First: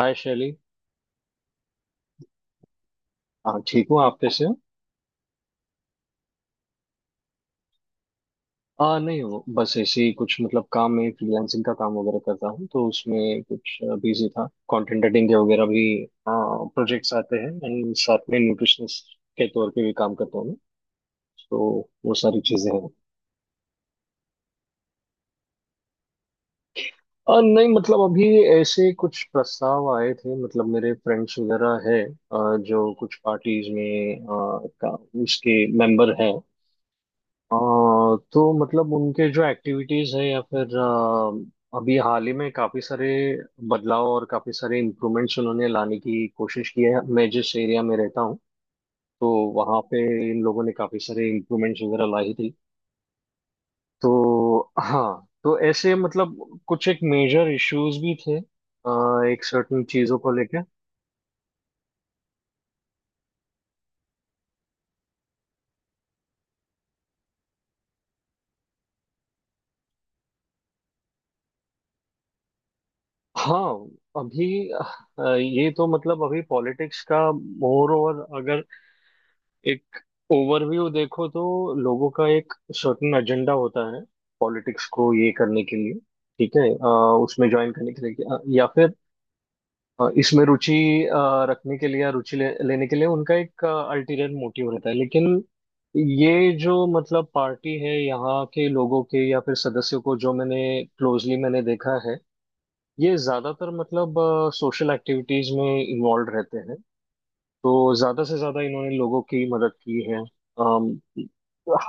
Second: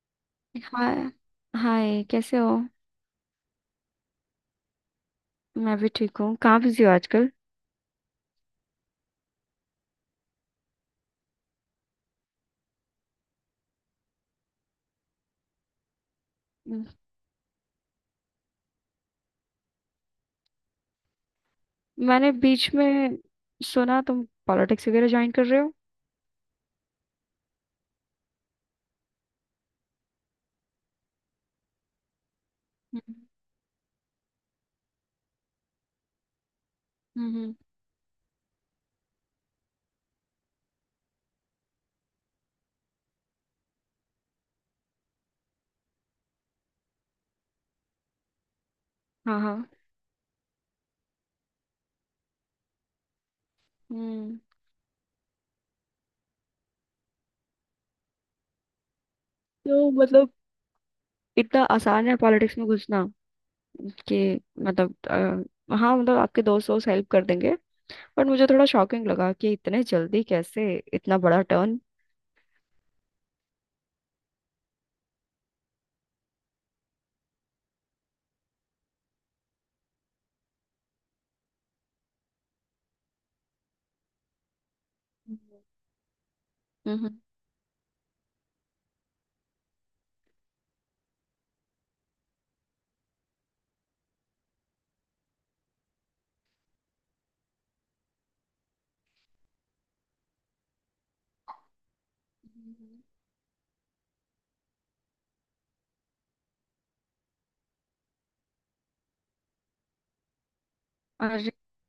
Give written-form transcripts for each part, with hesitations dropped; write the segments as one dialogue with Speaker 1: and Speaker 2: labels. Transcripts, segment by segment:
Speaker 1: हाय Shaily.
Speaker 2: Hi. Hi, कैसे हो?
Speaker 1: हाँ, ठीक हूँ, आप कैसे हो?
Speaker 2: मैं भी ठीक हूँ। कहाँ बिजी हो आजकल?
Speaker 1: नहीं, वो बस ऐसे ही कुछ मतलब काम में फ्रीलांसिंग का काम वगैरह करता हूँ, तो उसमें कुछ बिजी था। कंटेंट एडिटिंग के वगैरह भी
Speaker 2: हम्म।
Speaker 1: प्रोजेक्ट्स आते हैं, एंड साथ में न्यूट्रिशनिस्ट के तौर पे भी काम करता हूँ मैं। तो वो
Speaker 2: मैंने
Speaker 1: सारी
Speaker 2: बीच
Speaker 1: चीजें हैं।
Speaker 2: में सुना तुम पॉलिटिक्स वगैरह ज्वाइन कर रहे हो।
Speaker 1: नहीं, मतलब अभी ऐसे कुछ प्रस्ताव आए थे, मतलब मेरे फ्रेंड्स वगैरह है जो कुछ
Speaker 2: हम्म,
Speaker 1: पार्टीज में का उसके मेंबर हैं। अ,
Speaker 2: हम्म।
Speaker 1: तो मतलब उनके जो एक्टिविटीज है, या फिर अभी हाल ही में काफी सारे बदलाव और काफी सारे इम्प्रूवमेंट्स उन्होंने लाने की कोशिश की है। मैं जिस एरिया में रहता हूँ, तो
Speaker 2: हाँ, हाँ।
Speaker 1: वहाँ पे इन लोगों ने काफी सारे इम्प्रूवमेंट्स वगैरह लाई थी।
Speaker 2: हम्म।
Speaker 1: तो हाँ, तो ऐसे मतलब कुछ एक मेजर इश्यूज भी थे, एक सर्टेन
Speaker 2: तो
Speaker 1: चीजों
Speaker 2: मतलब
Speaker 1: को लेके।
Speaker 2: इतना आसान है पॉलिटिक्स में घुसना कि? मतलब, हाँ, मतलब आपके दोस्त दोस्त हेल्प कर देंगे। पर मुझे थोड़ा शॉकिंग लगा कि इतने जल्दी कैसे, इतना बड़ा टर्न।
Speaker 1: हाँ, अभी ये तो मतलब अभी पॉलिटिक्स का मोर ओवर, अगर एक ओवरव्यू देखो, तो लोगों का एक सर्टेन एजेंडा होता है पॉलिटिक्स को ये
Speaker 2: हम्म,
Speaker 1: करने के लिए। ठीक है,
Speaker 2: हम्म। हम्म।
Speaker 1: उसमें ज्वाइन करने के लिए या फिर इसमें रुचि अ, रखने के लिए, या लेने के लिए उनका एक अल्टीरियर मोटिव रहता है। लेकिन ये जो मतलब पार्टी है, यहाँ के लोगों के या फिर सदस्यों को जो मैंने क्लोजली मैंने देखा है,
Speaker 2: हम्म।
Speaker 1: ये ज्यादातर मतलब सोशल एक्टिविटीज में इन्वॉल्व रहते हैं। तो ज्यादा से ज्यादा इन्होंने लोगों की मदद की है, अम,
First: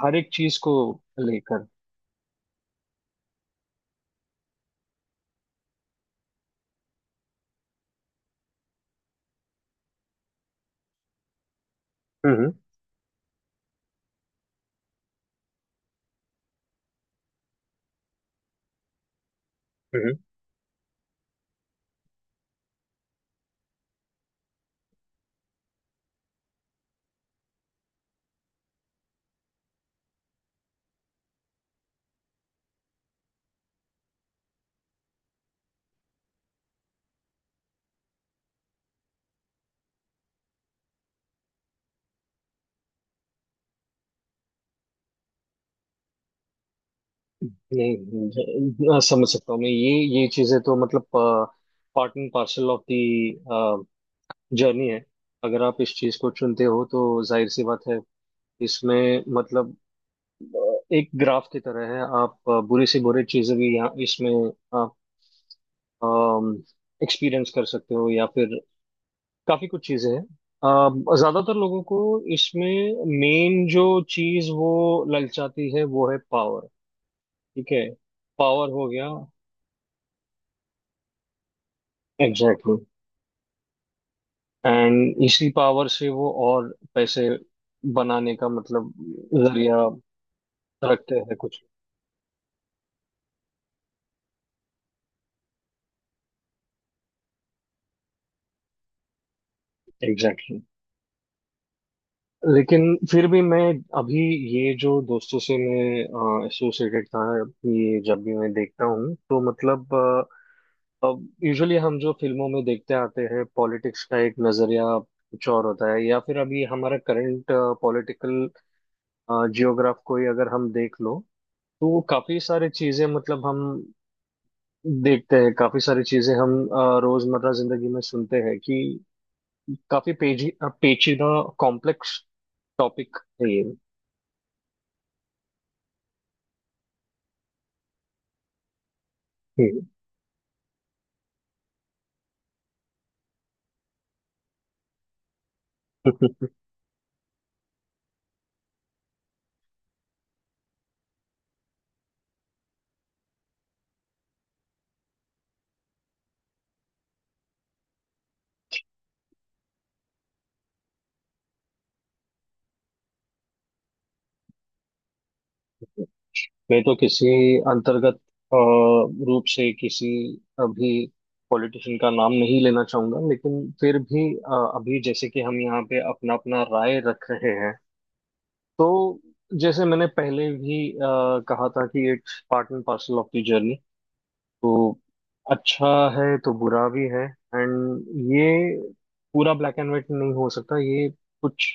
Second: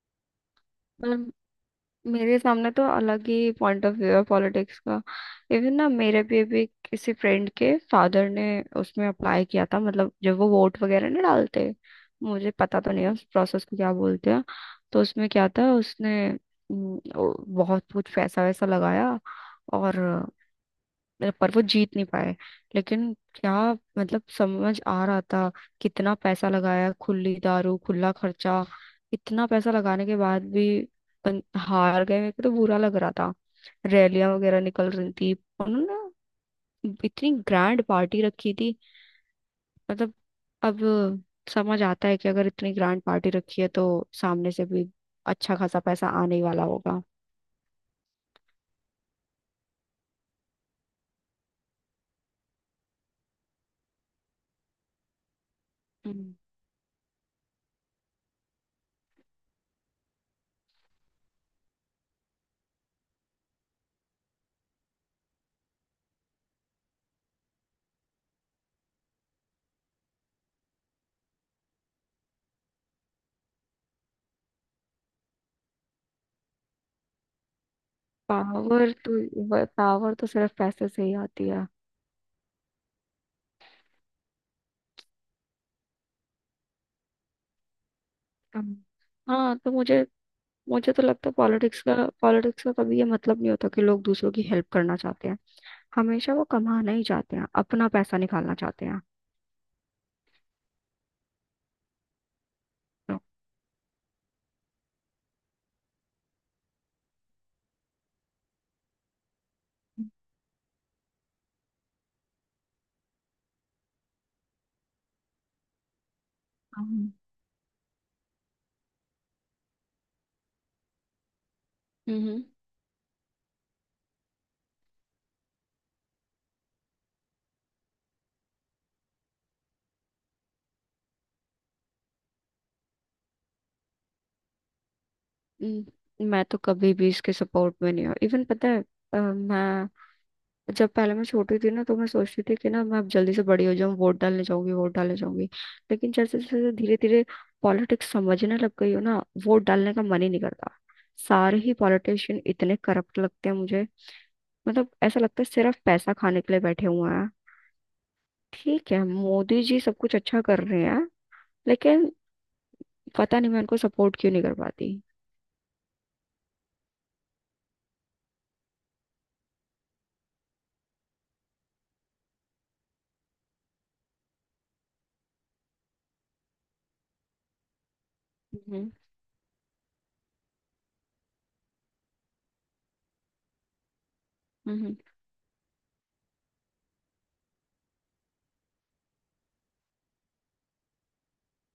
Speaker 1: हर एक चीज को
Speaker 2: अरे,
Speaker 1: लेकर।
Speaker 2: मेरे सामने तो अलग ही पॉइंट ऑफ व्यू है पॉलिटिक्स का। इवन ना, मेरे भी अभी किसी फ्रेंड के फादर ने उसमें अप्लाई किया था, मतलब जब वो वोट वगैरह नहीं डालते। मुझे
Speaker 1: हम्म।
Speaker 2: पता तो नहीं है उस प्रोसेस को क्या बोलते हैं। तो उसमें क्या था, उसने बहुत कुछ पैसा वैसा लगाया। और,
Speaker 1: हम्म।
Speaker 2: पर वो जीत नहीं पाए। लेकिन क्या, मतलब समझ आ रहा था, कितना पैसा लगाया, खुली दारू, खुला खर्चा। इतना पैसा लगाने के बाद भी हार गए। मेरे को तो बुरा लग रहा था। रैलियां वगैरह निकल रही थी। उन्होंने इतनी ग्रैंड पार्टी रखी थी। मतलब अब समझ आता है कि अगर इतनी ग्रैंड पार्टी रखी है तो सामने से भी अच्छा खासा पैसा आने ही वाला होगा।
Speaker 1: नहीं, नहीं, समझ सकता हूँ मैं ये। ये चीजें तो मतलब part and parcel of the journey है। अगर आप इस चीज को चुनते हो, तो जाहिर सी बात है इसमें मतलब अ, एक ग्राफ की तरह है। आप बुरी से बुरी चीजें भी यहाँ इसमें आप एक्सपीरियंस कर सकते हो, या फिर काफी कुछ चीजें हैं। ज्यादातर लोगों को इसमें मेन जो चीज वो ललचाती है, वो है पावर। ठीक है, पावर हो
Speaker 2: पावर
Speaker 1: गया।
Speaker 2: तो, पावर तो सिर्फ पैसे से ही आती है।
Speaker 1: Exactly exactly। एंड इसी पावर से वो और पैसे बनाने का
Speaker 2: हम्म।
Speaker 1: मतलब
Speaker 2: हाँ, तो
Speaker 1: जरिया
Speaker 2: मुझे मुझे तो
Speaker 1: रखते
Speaker 2: लगता है
Speaker 1: हैं कुछ।
Speaker 2: पॉलिटिक्स का, पॉलिटिक्स का कभी ये मतलब नहीं होता कि लोग दूसरों की हेल्प करना चाहते हैं। हमेशा वो कमाना ही चाहते हैं, अपना पैसा निकालना चाहते हैं।
Speaker 1: Exactly exactly। लेकिन
Speaker 2: तो,
Speaker 1: फिर भी मैं अभी ये जो दोस्तों से मैं एसोसिएटेड था, ये जब भी मैं देखता हूँ, तो मतलब अब यूजुअली हम जो फिल्मों में देखते आते हैं, पॉलिटिक्स का एक नजरिया कुछ और होता है, या फिर अभी हमारा
Speaker 2: हम्म,
Speaker 1: करंट पॉलिटिकल जियोग्राफ को ही अगर हम देख लो, तो काफी
Speaker 2: हम्म,
Speaker 1: सारी चीजें मतलब हम देखते हैं। काफी सारी चीजें हम रोजमर्रा जिंदगी में सुनते हैं कि काफी पेची पेचीदा कॉम्प्लेक्स टॉपिक है ये।
Speaker 2: मैं तो कभी भी इसके सपोर्ट में नहीं हूँ, इवन पता है।
Speaker 1: हम्म।
Speaker 2: मैं, जब पहले मैं छोटी थी ना, तो मैं सोचती थी कि ना मैं अब जल्दी से बड़ी हो जाऊं, वोट डालने जाऊंगी, वोट डालने जाऊंगी। लेकिन जैसे जैसे धीरे धीरे पॉलिटिक्स समझने लग गई हो ना, वोट डालने का मन ही नहीं करता। सारे ही पॉलिटिशियन इतने करप्ट लगते हैं मुझे। मतलब ऐसा लगता है सिर्फ पैसा खाने के लिए बैठे हुए हैं। ठीक है, मोदी जी सब कुछ अच्छा कर रहे हैं, लेकिन पता नहीं मैं उनको सपोर्ट क्यों नहीं कर पाती।
Speaker 1: मैं तो किसी अंतर्गत रूप से किसी अभी पॉलिटिशियन का नाम नहीं लेना चाहूंगा, लेकिन फिर भी अभी जैसे कि हम यहाँ पे अपना अपना राय रख रहे हैं,
Speaker 2: हम्म,
Speaker 1: तो जैसे मैंने पहले भी कहा था कि it's part and parcel of the journey.
Speaker 2: हम्म।
Speaker 1: तो अच्छा है तो बुरा भी है। एंड ये पूरा ब्लैक एंड व्हाइट नहीं हो सकता, ये कुछ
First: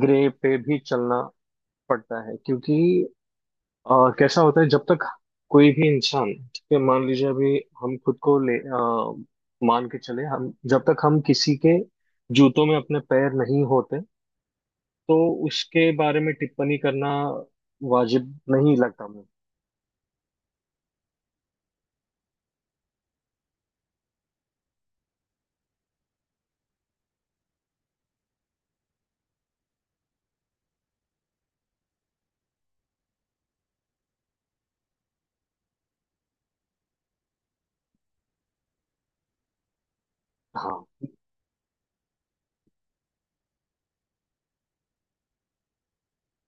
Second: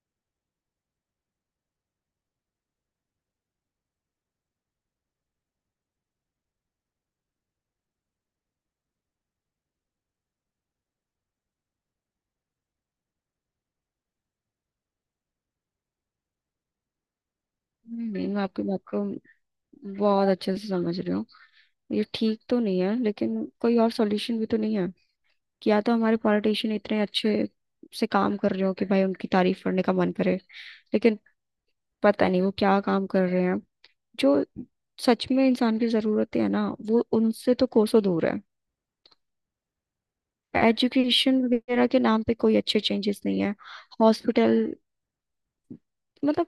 Speaker 1: ग्रे पे भी चलना पड़ता है, क्योंकि कैसा होता है, जब तक कोई भी इंसान, ठीक है, मान लीजिए अभी हम खुद को मान के चले, हम जब तक हम किसी के जूतों में अपने पैर नहीं होते, तो उसके बारे में टिप्पणी करना
Speaker 2: नहीं, नहीं,
Speaker 1: वाजिब
Speaker 2: मैं आपकी
Speaker 1: नहीं
Speaker 2: बात को
Speaker 1: लगता मुझे।
Speaker 2: बहुत अच्छे से समझ रही हूँ। ये ठीक तो नहीं है, लेकिन कोई और सॉल्यूशन भी तो नहीं है। या तो हमारे पॉलिटिशियन इतने अच्छे से काम कर रहे हो कि भाई उनकी तारीफ करने का मन करे। लेकिन पता नहीं वो क्या काम कर रहे हैं, जो सच में इंसान की जरूरतें है ना, वो उनसे तो कोसों दूर है।
Speaker 1: हाँ,
Speaker 2: एजुकेशन वगैरह के नाम पे कोई अच्छे चेंजेस नहीं है। हॉस्पिटल, मतलब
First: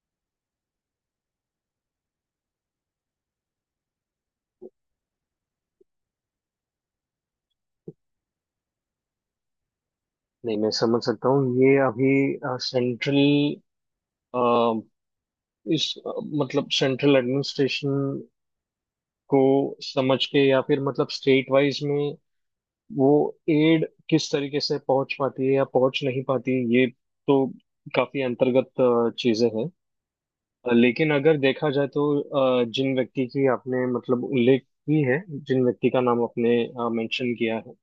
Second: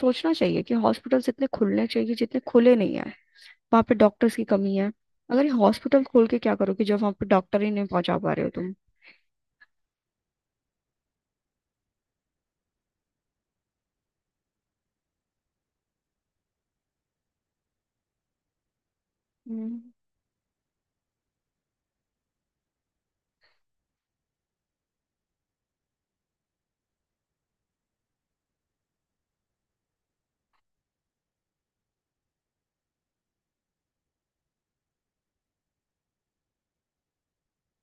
Speaker 2: सोचना चाहिए कि हॉस्पिटल्स इतने खुलने चाहिए, जितने खुले नहीं है। वहां पे डॉक्टर्स की कमी है। अगर ये हॉस्पिटल खोल के क्या करोगे, जब वहां पे डॉक्टर ही नहीं पहुंचा पा रहे हो तुम।
Speaker 1: नहीं, मैं समझ सकता हूँ ये। अभी सेंट्रल इस अ, मतलब सेंट्रल एडमिनिस्ट्रेशन को
Speaker 2: हम्म,
Speaker 1: समझ के, या फिर मतलब स्टेट वाइज में वो एड किस तरीके से पहुंच पाती है या पहुंच नहीं पाती है, ये तो काफी अंतर्गत चीजें हैं। लेकिन अगर देखा जाए, तो जिन व्यक्ति की आपने मतलब उल्लेख की है, जिन व्यक्ति का नाम आपने मेंशन किया है,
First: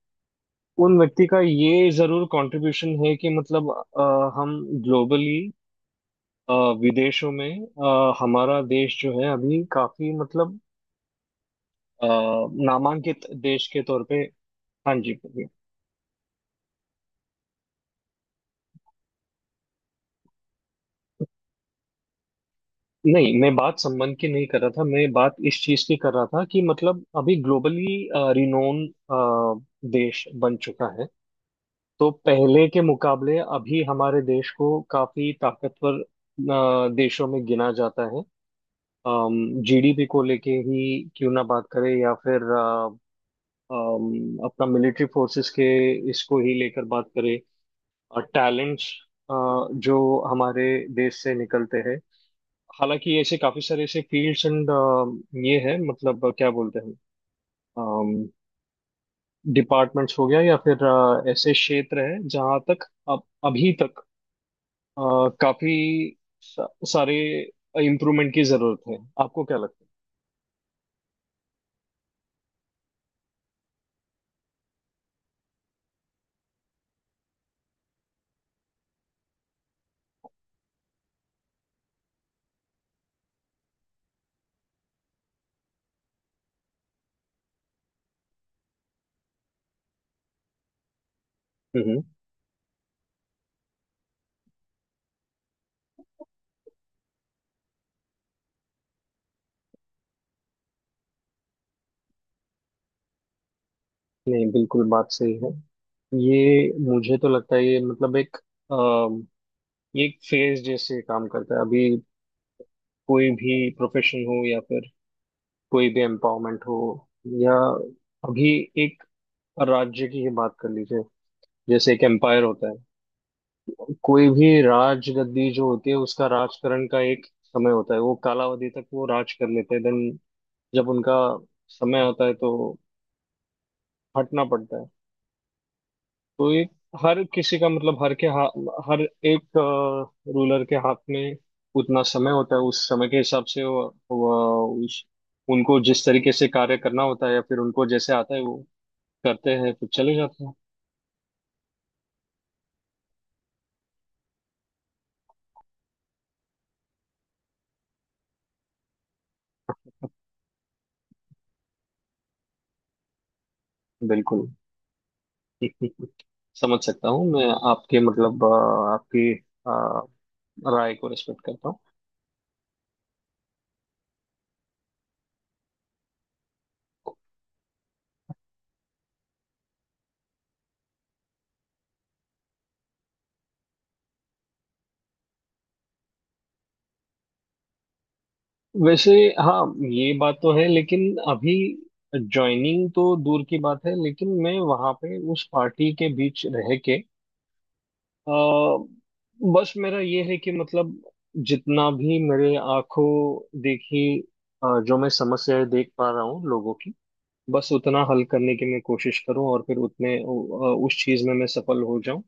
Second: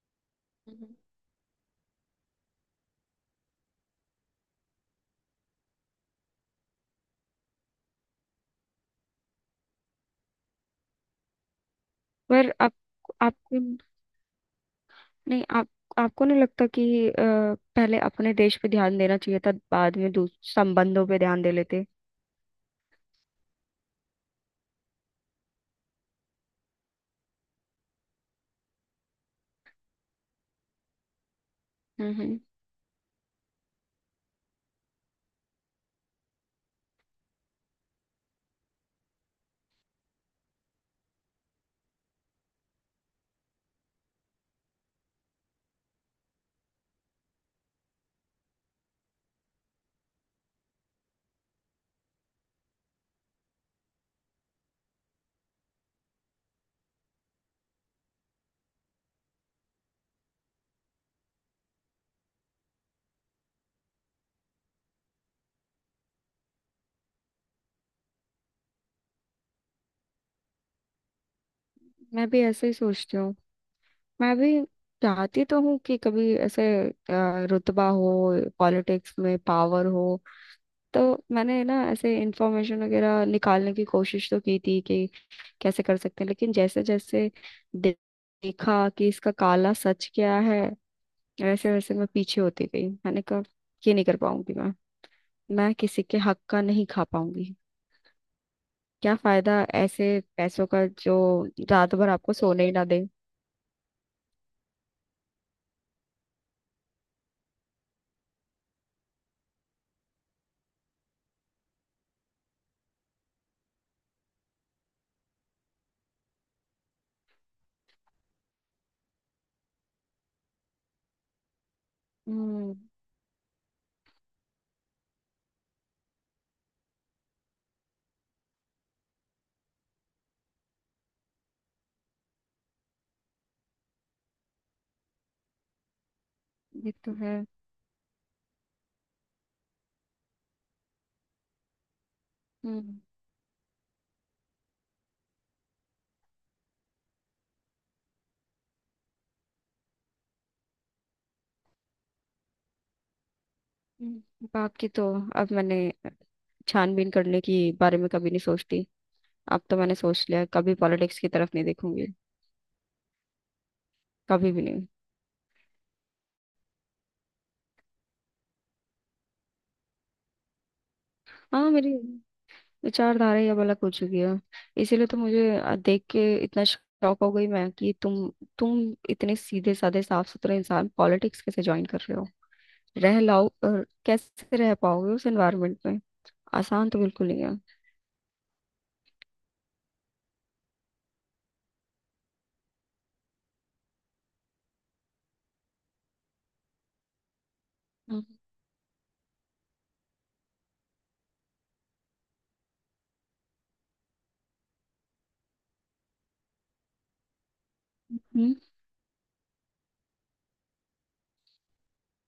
Speaker 2: हम्म।
Speaker 1: उन व्यक्ति का ये जरूर कंट्रीब्यूशन है कि मतलब अ, हम ग्लोबली विदेशों में हमारा देश जो है अभी काफी मतलब अ,
Speaker 2: पर
Speaker 1: नामांकित
Speaker 2: आप
Speaker 1: देश के तौर पे। हाँ जी।
Speaker 2: नहीं, आप, आपको नहीं लगता कि पहले अपने देश पे ध्यान देना चाहिए था, बाद में संबंधों पे ध्यान दे लेते?
Speaker 1: नहीं, मैं बात संबंध की नहीं कर रहा था, मैं बात इस चीज की कर रहा था कि मतलब अभी ग्लोबली रिनोन देश बन चुका है। तो
Speaker 2: हम्म, हम्म।
Speaker 1: पहले के मुकाबले अभी हमारे देश को काफी ताकतवर देशों में गिना जाता है। जीडीपी को लेके ही क्यों ना बात करें, या फिर अपना मिलिट्री फोर्सेस के इसको ही लेकर बात करें, और टैलेंट्स जो हमारे देश से निकलते हैं। हालांकि ऐसे काफी सारे ऐसे फील्ड्स एंड ये है मतलब क्या बोलते हैं, डिपार्टमेंट्स हो गया, या फिर ऐसे क्षेत्र है जहां तक अब अभी तक अ, काफी सा, सारे इम्प्रूवमेंट की जरूरत है। आपको क्या लगता
Speaker 2: मैं भी ऐसे ही सोचती हूँ। मैं भी चाहती तो हूँ कि कभी ऐसे रुतबा हो, पॉलिटिक्स में पावर हो, तो मैंने ना ऐसे इंफॉर्मेशन वगैरह निकालने की कोशिश तो की थी कि कैसे कर सकते हैं। लेकिन जैसे जैसे दे- देखा कि इसका काला सच क्या है, वैसे
Speaker 1: है?
Speaker 2: वैसे
Speaker 1: हम्म।
Speaker 2: मैं पीछे होती गई। मैंने कहा ये नहीं कर पाऊंगी मैं। मैं किसी के हक का नहीं खा पाऊंगी। क्या फायदा ऐसे पैसों का जो रात भर आपको सोने ही ना दे।
Speaker 1: नहीं, बिल्कुल बात सही है। ये मुझे तो लगता है ये मतलब एक ये एक फेज जैसे काम करता है। अभी कोई भी प्रोफेशन हो, या फिर कोई भी एम्पावरमेंट हो, या अभी एक और राज्य की ही बात कर लीजिए। जैसे एक एम्पायर होता
Speaker 2: हम्म।
Speaker 1: है, कोई भी राजगद्दी जो होती है, उसका राजकरण का एक समय होता है, वो कालावधि तक वो राज कर लेते हैं, देन जब उनका समय होता है, तो हटना पड़ता है। तो ये
Speaker 2: ये तो
Speaker 1: हर
Speaker 2: है।
Speaker 1: किसी का मतलब हर के हाथ, हर एक रूलर के हाथ में उतना समय होता है, उस
Speaker 2: हम्म,
Speaker 1: समय के हिसाब से वो उस उनको जिस तरीके से कार्य करना होता है, या फिर उनको जैसे आता है, वो करते हैं फिर चले जाते हैं।
Speaker 2: हम्म। बाप की तो, अब मैंने छानबीन करने की बारे में कभी नहीं सोचती। अब तो मैंने सोच लिया कभी पॉलिटिक्स की तरफ नहीं देखूंगी,
Speaker 1: बिल्कुल
Speaker 2: कभी भी नहीं।
Speaker 1: समझ सकता हूँ मैं आपके मतलब आपकी अ, राय को रिस्पेक्ट करता
Speaker 2: हाँ,
Speaker 1: हूँ।
Speaker 2: मेरी विचारधारा ही अब अलग हो चुकी है। इसीलिए तो मुझे देख के इतना शौक हो गई मैं कि तुम इतने सीधे साधे साफ सुथरे इंसान पॉलिटिक्स कैसे ज्वाइन कर रहे हो? रह लाओ और कैसे रह पाओगे उस एनवायरनमेंट में? आसान तो बिल्कुल नहीं है।
Speaker 1: वैसे हाँ, ये बात तो है, लेकिन अभी ज्वाइनिंग तो दूर की बात है, लेकिन मैं वहाँ पे उस पार्टी के बीच रह के
Speaker 2: हम्म।
Speaker 1: अ, बस मेरा ये है कि मतलब जितना भी मेरे आंखों देखी जो मैं समस्याएं देख पा रहा हूँ लोगों की, बस उतना हल करने की मैं कोशिश करूँ और फिर उस चीज़ में मैं सफल हो जाऊँ।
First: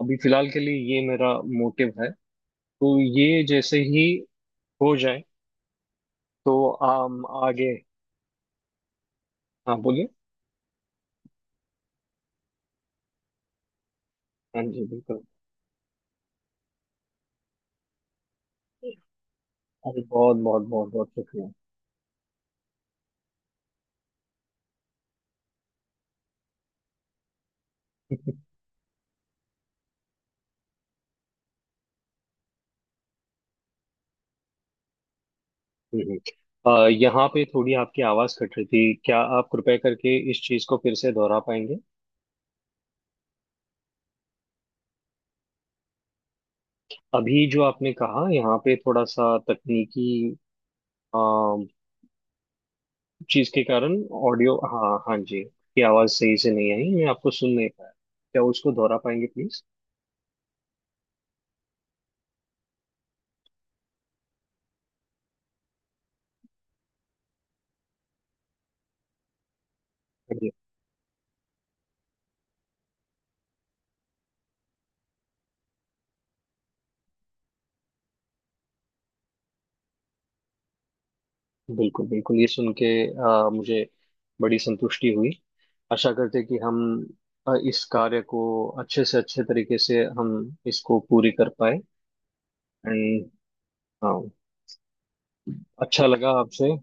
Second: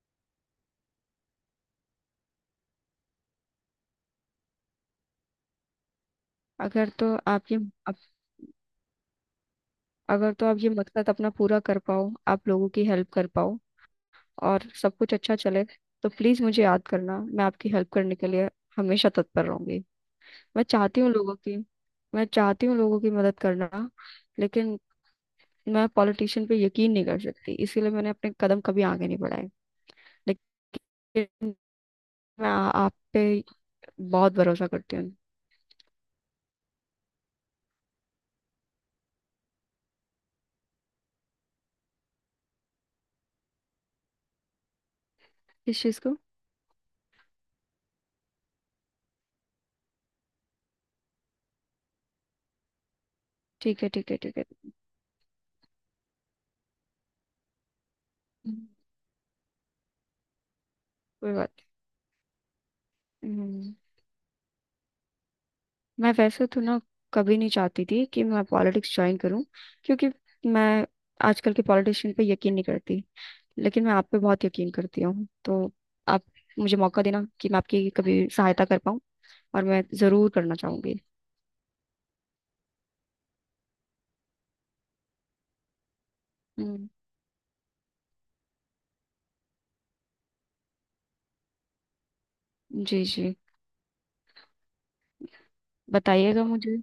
Speaker 1: अभी फिलहाल के लिए ये मेरा मोटिव है। तो ये जैसे ही हो जाए, तो
Speaker 2: अगर तो
Speaker 1: आम
Speaker 2: आप ये
Speaker 1: आगे।
Speaker 2: आप,
Speaker 1: हाँ, बोलिए।
Speaker 2: अगर तो आप ये मकसद अपना पूरा कर पाओ, आप लोगों की हेल्प कर पाओ
Speaker 1: हाँ
Speaker 2: और
Speaker 1: जी,
Speaker 2: सब कुछ
Speaker 1: बिल्कुल।
Speaker 2: अच्छा चले, तो प्लीज मुझे याद करना। मैं आपकी हेल्प करने के लिए हमेशा तत्पर रहूंगी।
Speaker 1: अरे, बहुत बहुत
Speaker 2: मैं
Speaker 1: बहुत
Speaker 2: चाहती
Speaker 1: बहुत
Speaker 2: हूँ लोगों
Speaker 1: शुक्रिया।
Speaker 2: की मैं चाहती हूँ लोगों की मदद करना। लेकिन मैं पॉलिटिशियन पे यकीन नहीं कर सकती, इसीलिए मैंने अपने कदम कभी आगे नहीं बढ़ाए। लेकिन मैं आप पे बहुत भरोसा करती हूँ।
Speaker 1: हम्म। हम्म। यहाँ पे थोड़ी आपकी आवाज कट रही थी, क्या आप कृपया करके इस चीज को फिर से दोहरा पाएंगे?
Speaker 2: किस चीज को?
Speaker 1: अभी जो आपने कहा, यहाँ पे थोड़ा सा तकनीकी अ, चीज के
Speaker 2: ठीक है,
Speaker 1: कारण
Speaker 2: ठीक है, ठीक है।
Speaker 1: ऑडियो, हाँ हाँ जी की आवाज सही से नहीं आई, मैं आपको सुन नहीं पाया। क्या
Speaker 2: हम्म,
Speaker 1: उसको दोहरा पाएंगे
Speaker 2: कोई बात नहीं। मैं वैसे तो ना कभी नहीं चाहती थी कि मैं पॉलिटिक्स ज्वाइन करूं, क्योंकि
Speaker 1: प्लीज?
Speaker 2: मैं आजकल के पॉलिटिशियन पे यकीन नहीं करती। लेकिन मैं आप पे बहुत यकीन करती हूँ, तो आप मुझे मौका देना कि मैं आपकी कभी सहायता कर पाऊँ, और मैं जरूर करना चाहूंगी।
Speaker 1: बिल्कुल बिल्कुल, ये सुन के मुझे बड़ी संतुष्टि हुई। आशा करते हैं कि हम
Speaker 2: हम्म,
Speaker 1: इस कार्य को अच्छे से अच्छे तरीके से हम इसको पूरी कर पाए।
Speaker 2: जी,
Speaker 1: एंड
Speaker 2: जी।
Speaker 1: हाँ, अच्छा लगा
Speaker 2: बताइएगा
Speaker 1: आपसे।
Speaker 2: मुझे।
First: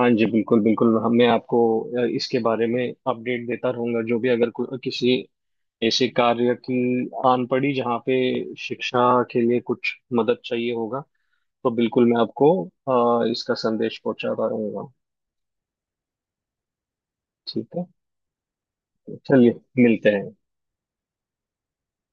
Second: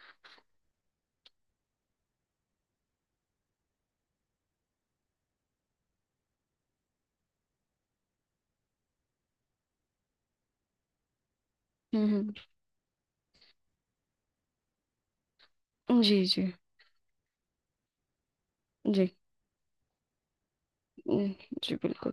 Speaker 1: हाँ जी, बिल्कुल बिल्कुल, हम मैं आपको इसके बारे में अपडेट देता रहूंगा। जो भी अगर किसी ऐसे कार्य की आन पड़ी जहाँ पे शिक्षा के लिए कुछ मदद चाहिए होगा, तो
Speaker 2: हम्म,
Speaker 1: बिल्कुल मैं
Speaker 2: हम्म।
Speaker 1: आपको इसका संदेश पहुंचाता रहूंगा।
Speaker 2: जी, जी,
Speaker 1: ठीक है,
Speaker 2: जी।
Speaker 1: चलिए मिलते हैं।
Speaker 2: हम्म, जी बिल्कुल।